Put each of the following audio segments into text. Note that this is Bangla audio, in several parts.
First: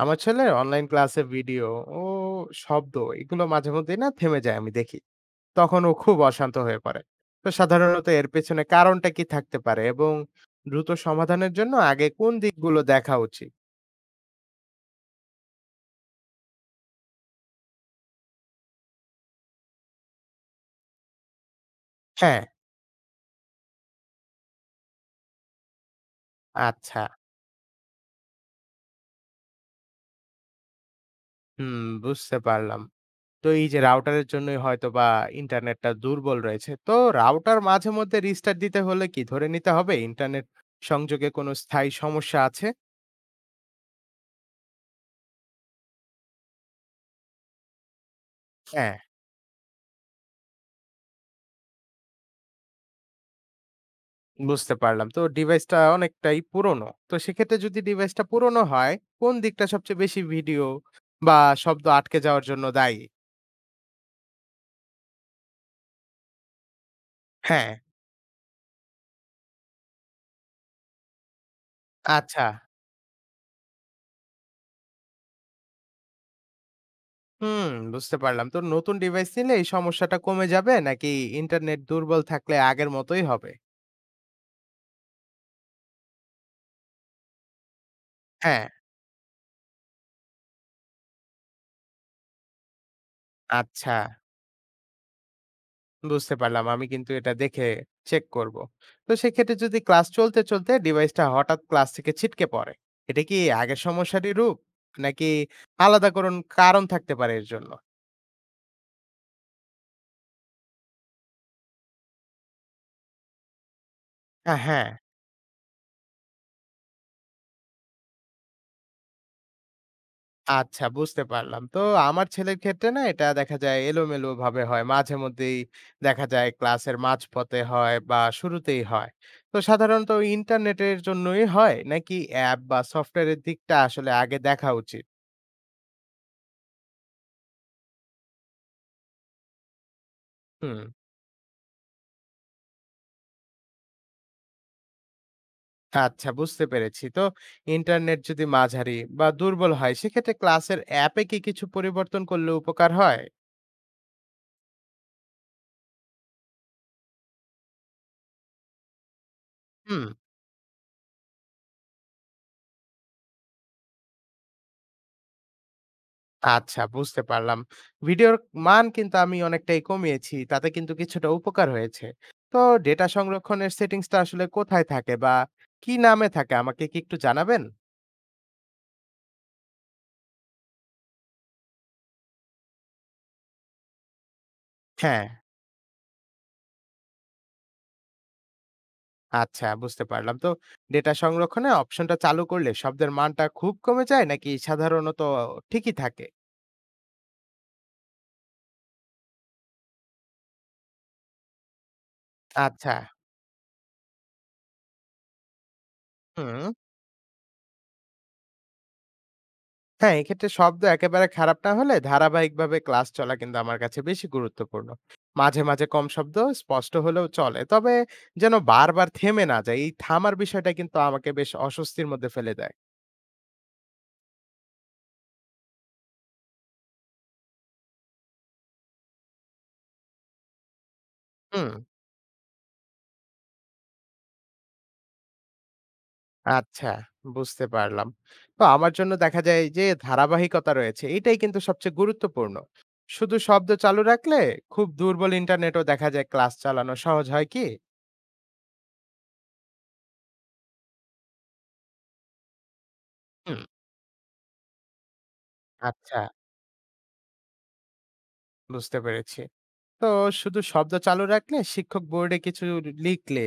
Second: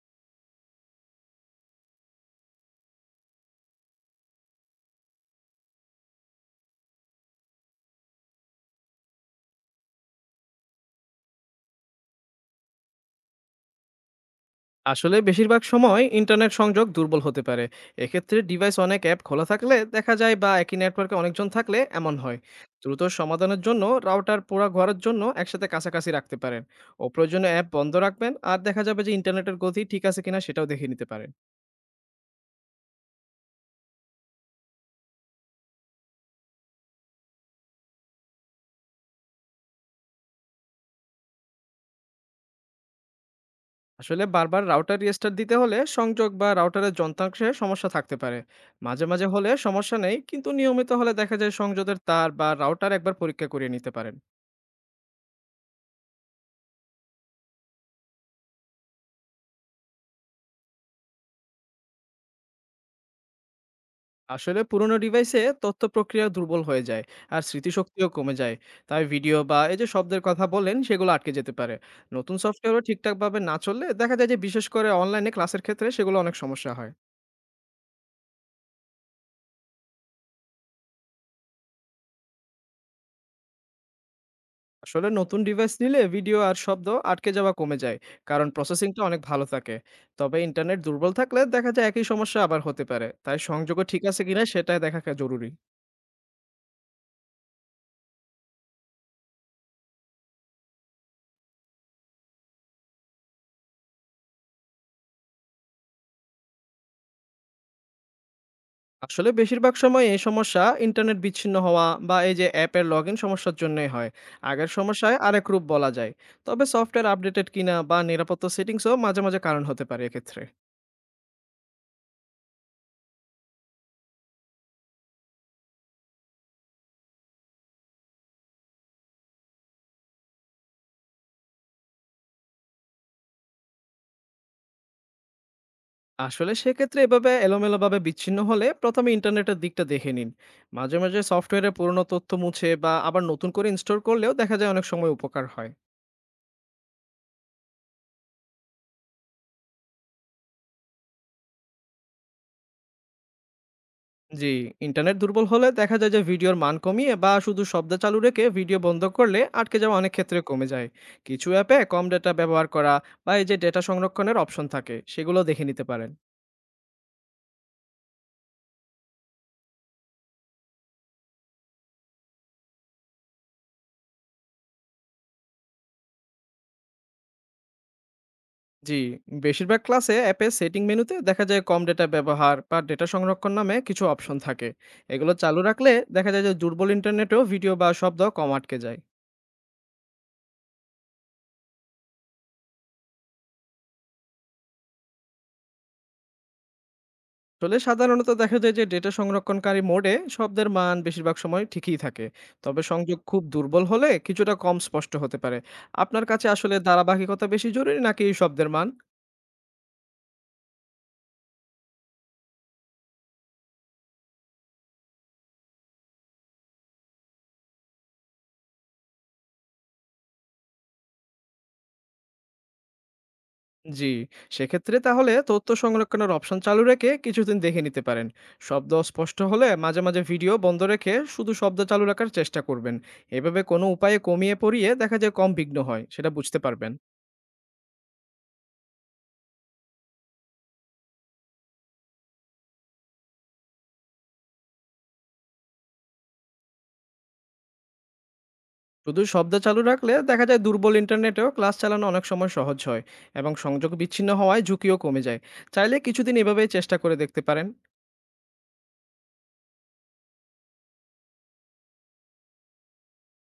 আমার ছেলের অনলাইন ক্লাসে ভিডিও ও শব্দ এগুলো মাঝে মধ্যেই না থেমে যায় আমি দেখি, তখন ও খুব অশান্ত হয়ে পড়ে। তো সাধারণত এর পেছনে কারণটা কি থাকতে পারে এবং দ্রুত সমাধানের জন্য আগে কোন দিকগুলো দেখা উচিত? আসলে বেশিরভাগ সময় ইন্টারনেট সংযোগ দুর্বল হতে পারে। এক্ষেত্রে ডিভাইস অনেক অ্যাপ খোলা থাকলে দেখা যায় বা একই নেটওয়ার্কে অনেকজন থাকলে এমন হয়। হ্যাঁ। দ্রুত সমাধানের জন্য রাউটার পুরো ঘরের জন্য একসাথে কাছাকাছি রাখতে পারেন। আচ্ছা। অপ্রয়োজনীয় অ্যাপ বন্ধ রাখবেন আর দেখা যাবে যে ইন্টারনেটের গতি ঠিক আছে কিনা সেটাও দেখে নিতে পারেন। হুম, বুঝতে পারলাম। তো এই যে রাউটারের জন্যই হয়তো বা ইন্টারনেটটা দুর্বল রয়েছে, তো রাউটার মাঝে মধ্যে রিস্টার্ট দিতে হলে কি ধরে নিতে হবে ইন্টারনেট সংযোগে কোনো স্থায়ী সমস্যা আছে? আসলে বারবার রাউটার রিস্টার্ট দিতে হলে সংযোগ বা রাউটারের যন্ত্রাংশে সমস্যা থাকতে পারে। হ্যাঁ। মাঝে মাঝে হলে সমস্যা নেই, কিন্তু নিয়মিত হলে দেখা যায় সংযোগের তার বা রাউটার একবার পরীক্ষা করিয়ে নিতে পারেন। বুঝতে পারলাম। তো ডিভাইসটা অনেকটাই পুরনো। তো সেক্ষেত্রে যদি ডিভাইসটা পুরনো হয়, কোন দিকটা সবচেয়ে বেশি ভিডিও বা শব্দ আটকে যাওয়ার জন্য দায়ী? আসলে পুরোনো ডিভাইসে তথ্য প্রক্রিয়া দুর্বল হয়ে যায় আর হ্যাঁ। স্মৃতিশক্তিও কমে যায়। তাই ভিডিও বা এই যে শব্দের কথা বলেন সেগুলো আটকে যেতে পারে। নতুন আচ্ছা। সফটওয়্যারও ঠিকঠাকভাবে না চললে দেখা যায় যে বিশেষ করে অনলাইনে ক্লাসের ক্ষেত্রে সেগুলো অনেক সমস্যা হয়। হুম, বুঝতে পারলাম। তো নতুন ডিভাইস নিলে এই সমস্যাটা কমে যাবে নাকি ইন্টারনেট দুর্বল থাকলে আগের মতোই হবে? আসলে নতুন ডিভাইস নিলে ভিডিও আর শব্দ আটকে যাওয়া কমে যায়, কারণ হ্যাঁ। প্রসেসিংটা অনেক ভালো থাকে। তবে ইন্টারনেট দুর্বল থাকলে দেখা যায় একই সমস্যা আবার হতে পারে, তাই সংযোগও আচ্ছা। ঠিক আছে কিনা সেটা দেখা জরুরি। বুঝতে পারলাম। আমি কিন্তু এটা দেখে চেক করব। তো সেক্ষেত্রে যদি ক্লাস চলতে, চলতে ডিভাইসটা হঠাৎ ক্লাস থেকে ছিটকে পড়ে, এটা কি আগের সমস্যারই রূপ? নাকি আলাদা কোন কারণ থাকতে পারে এর জন্য? আসলে বেশিরভাগ সময় এই সমস্যা ইন্টারনেট বিচ্ছিন্ন হওয়া বা এই যে অ্যাপের লগ ইন সমস্যার জন্যই হয়। আ আগের হ্যাঁ। সমস্যায় আরেক রূপ বলা যায়। তবে সফটওয়্যার আপডেটেড কিনা বা নিরাপত্তা সেটিংসও মাঝে মাঝে কারণ হতে পারে এক্ষেত্রে। আচ্ছা, বুঝতে পারলাম। তো আমার ছেলের ক্ষেত্রে না এটা দেখা যায় এলোমেলোভাবে হয়। মাঝেমধ্যেই দেখা যায় ক্লাসের মাঝপথে হয় বা শুরুতেই হয়। তো সাধারণত ইন্টারনেটের জন্যই হয়? নাকি অ্যাপ বা সফটওয়্যারের দিকটা আসলে আগে দেখা উচিত? আসলে সেক্ষেত্রে এভাবে এলোমেলোভাবে বিচ্ছিন্ন হলে প্রথমে ইন্টারনেটের দিকটা দেখে নিন। হুম। মাঝে মাঝে সফটওয়্যারের পুরনো তথ্য মুছে বা আবার নতুন করে ইনস্টল করলেও দেখা যায় অনেক সময় উপকার হয়। আচ্ছা, বুঝতে পেরেছি। তো ইন্টারনেট যদি মাঝারি বা দুর্বল হয় সেক্ষেত্রে ক্লাসের অ্যাপে কি কিছু পরিবর্তন করলে উপকার হয়? জি, ইন্টারনেট দুর্বল হলে দেখা যায় যে ভিডিওর মান কমিয়ে বা শুধু শব্দ চালু রেখে ভিডিও বন্ধ করলে আটকে যাওয়া হুম। অনেক ক্ষেত্রে কমে যায়। কিছু অ্যাপে কম ডেটা ব্যবহার করা বা এই যে ডেটা সংরক্ষণের অপশন থাকে সেগুলো দেখে নিতে পারেন। আচ্ছা, বুঝতে পারলাম। ভিডিওর মান কিন্তু আমি অনেকটাই কমিয়েছি। তাতে কিন্তু কিছুটা উপকার হয়েছে। তো ডেটা সংরক্ষণের সেটিংসটা আসলে কোথায় থাকে বা কি নামে থাকে আমাকে কি একটু জানাবেন? জি, বেশিরভাগ ক্লাসে অ্যাপের সেটিং মেনুতে দেখা যায় কম ডেটা ব্যবহার বা ডেটা সংরক্ষণ নামে কিছু অপশন থাকে। হ্যাঁ। এগুলো চালু রাখলে দেখা যায় যে দুর্বল ইন্টারনেটেও ভিডিও বা শব্দ কম আটকে যায়। আচ্ছা, বুঝতে পারলাম। তো ডেটা সংরক্ষণে অপশনটা চালু করলে শব্দের মানটা খুব কমে যায় নাকি সাধারণত ঠিকই থাকে? আসলে সাধারণত দেখা যায় যে ডেটা সংরক্ষণকারী মোডে শব্দের মান বেশিরভাগ সময় ঠিকই থাকে। তবে আচ্ছা। সংযোগ খুব দুর্বল হলে কিছুটা কম স্পষ্ট হতে পারে। আপনার কাছে হুম। আসলে ধারাবাহিকতা বেশি জরুরি নাকি শব্দের মান? হ্যাঁ, এক্ষেত্রে শব্দ একেবারে খারাপ না হলে ধারাবাহিকভাবে ক্লাস চলা কিন্তু আমার কাছে বেশি গুরুত্বপূর্ণ। মাঝে মাঝে কম শব্দ স্পষ্ট হলেও চলে। তবে যেন বারবার থেমে না যায়। এই থামার বিষয়টা কিন্তু আমাকে বেশ অস্বস্তির মধ্যে ফেলে দেয়। জি, সেক্ষেত্রে তাহলে তথ্য সংরক্ষণের অপশন চালু রেখে কিছুদিন দেখে নিতে পারেন। শব্দ স্পষ্ট হলে মাঝে মাঝে ভিডিও বন্ধ রেখে শুধু হুম। শব্দ চালু রাখার চেষ্টা করবেন। এভাবে কোনো উপায়ে কমিয়ে পড়িয়ে দেখা যায় কম বিঘ্ন হয় সেটা বুঝতে আচ্ছা, পারবেন। বুঝতে পারলাম। তো আমার জন্য দেখা যায় যে ধারাবাহিকতা রয়েছে এটাই কিন্তু সবচেয়ে গুরুত্বপূর্ণ। শুধু শব্দ চালু রাখলে খুব দুর্বল ইন্টারনেটও দেখা যায় ক্লাস চালানো সহজ হয় কি? শুধু শব্দ চালু রাখলে দেখা যায় দুর্বল ইন্টারনেটেও ক্লাস চালানো অনেক সময় সহজ হয় এবং হুম। সংযোগ বিচ্ছিন্ন হওয়ায় ঝুঁকিও কমে যায়। চাইলে আচ্ছা, কিছুদিন এভাবেই চেষ্টা করে দেখতে পারেন। বুঝতে পেরেছি। তো শুধু শব্দ চালু রাখলে শিক্ষক বোর্ডে কিছু লিখলে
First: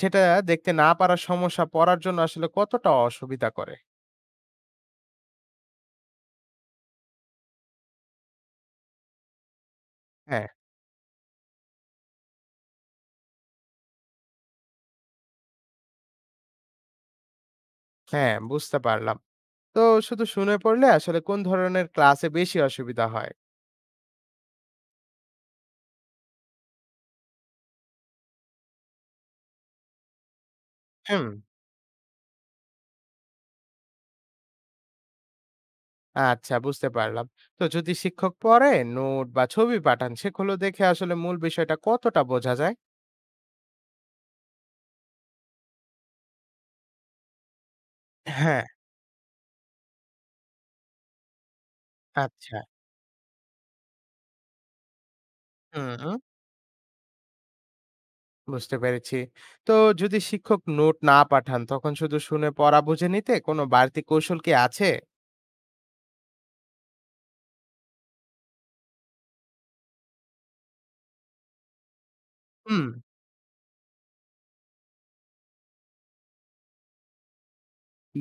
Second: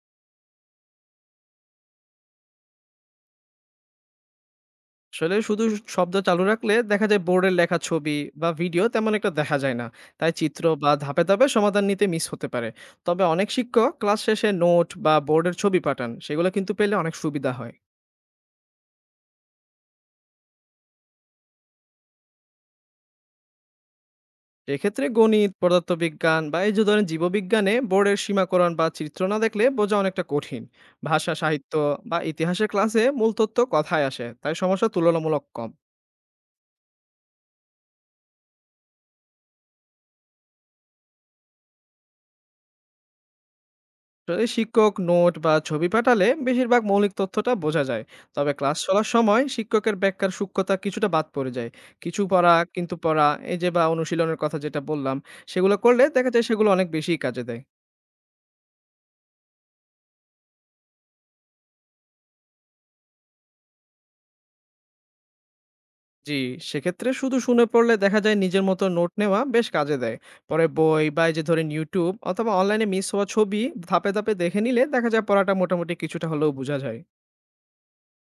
সেটা দেখতে না পারার সমস্যা পড়ার জন্য আসলে কতটা অসুবিধা করে? আসলে শুধু শব্দ চালু রাখলে দেখা যায় বোর্ডের লেখা, ছবি বা ভিডিও তেমন একটা দেখা যায় না। তাই হ্যাঁ। চিত্র বা ধাপে ধাপে সমাধান নিতে মিস হতে পারে। তবে অনেক শিক্ষক ক্লাস শেষে নোট বা বোর্ডের ছবি পাঠান, সেগুলো কিন্তু পেলে অনেক সুবিধা হয়। হ্যাঁ, বুঝতে পারলাম। তো শুধু শুনে পড়লে আসলে কোন ধরনের ক্লাসে বেশি অসুবিধা হয়? এক্ষেত্রে গণিত, পদার্থবিজ্ঞান বা এই যে ধরেন জীববিজ্ঞানে বোর্ডের সীমাকরণ বা চিত্র না দেখলে বোঝা অনেকটা কঠিন। হুম। ভাষা, সাহিত্য বা ইতিহাসের ক্লাসে মূল তথ্য কথায় আসে, তাই সমস্যা তুলনামূলক কম। আচ্ছা, বুঝতে পারলাম। তো যদি শিক্ষক পড়ে নোট বা ছবি পাঠান সেগুলো দেখে আসলে মূল বিষয়টা কতটা বোঝা যায়? যদি শিক্ষক নোট বা ছবি পাঠালে বেশিরভাগ মৌলিক তথ্যটা বোঝা যায়। তবে হ্যাঁ। ক্লাস চলার সময় শিক্ষকের ব্যাখ্যার সূক্ষ্মতা কিছুটা বাদ পড়ে যায়। কিছু পড়া আচ্ছা। কিন্তু পড়া এই যে বা অনুশীলনের কথা যেটা বললাম, সেগুলো করলে হুম, দেখা যায় সেগুলো অনেক বেশি কাজে দেয়। বুঝতে পেরেছি। তো যদি শিক্ষক নোট না পাঠান তখন শুধু শুনে পড়া বুঝে নিতে কোনো বাড়তি কৌশল কি আছে? জি, সেক্ষেত্রে শুধু শুনে পড়লে দেখা যায় নিজের মতো নোট নেওয়া বেশ কাজে দেয়। পরে বই বা এই যে ধরেন ইউটিউব অথবা হুম। অনলাইনে মিস হওয়া ছবি ধাপে ধাপে দেখে নিলে দেখা যায় পড়াটা মোটামুটি কিছুটা হলেও বোঝা যায়।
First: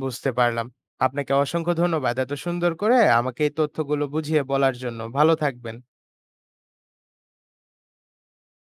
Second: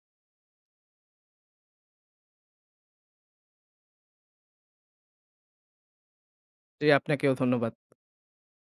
বুঝতে পারলাম। আপনাকে অসংখ্য ধন্যবাদ। এত সুন্দর করে আমাকে এই তথ্যগুলো বুঝিয়ে বলার জন্য। ভালো থাকবেন। জি, আপনাকেও ধন্যবাদ।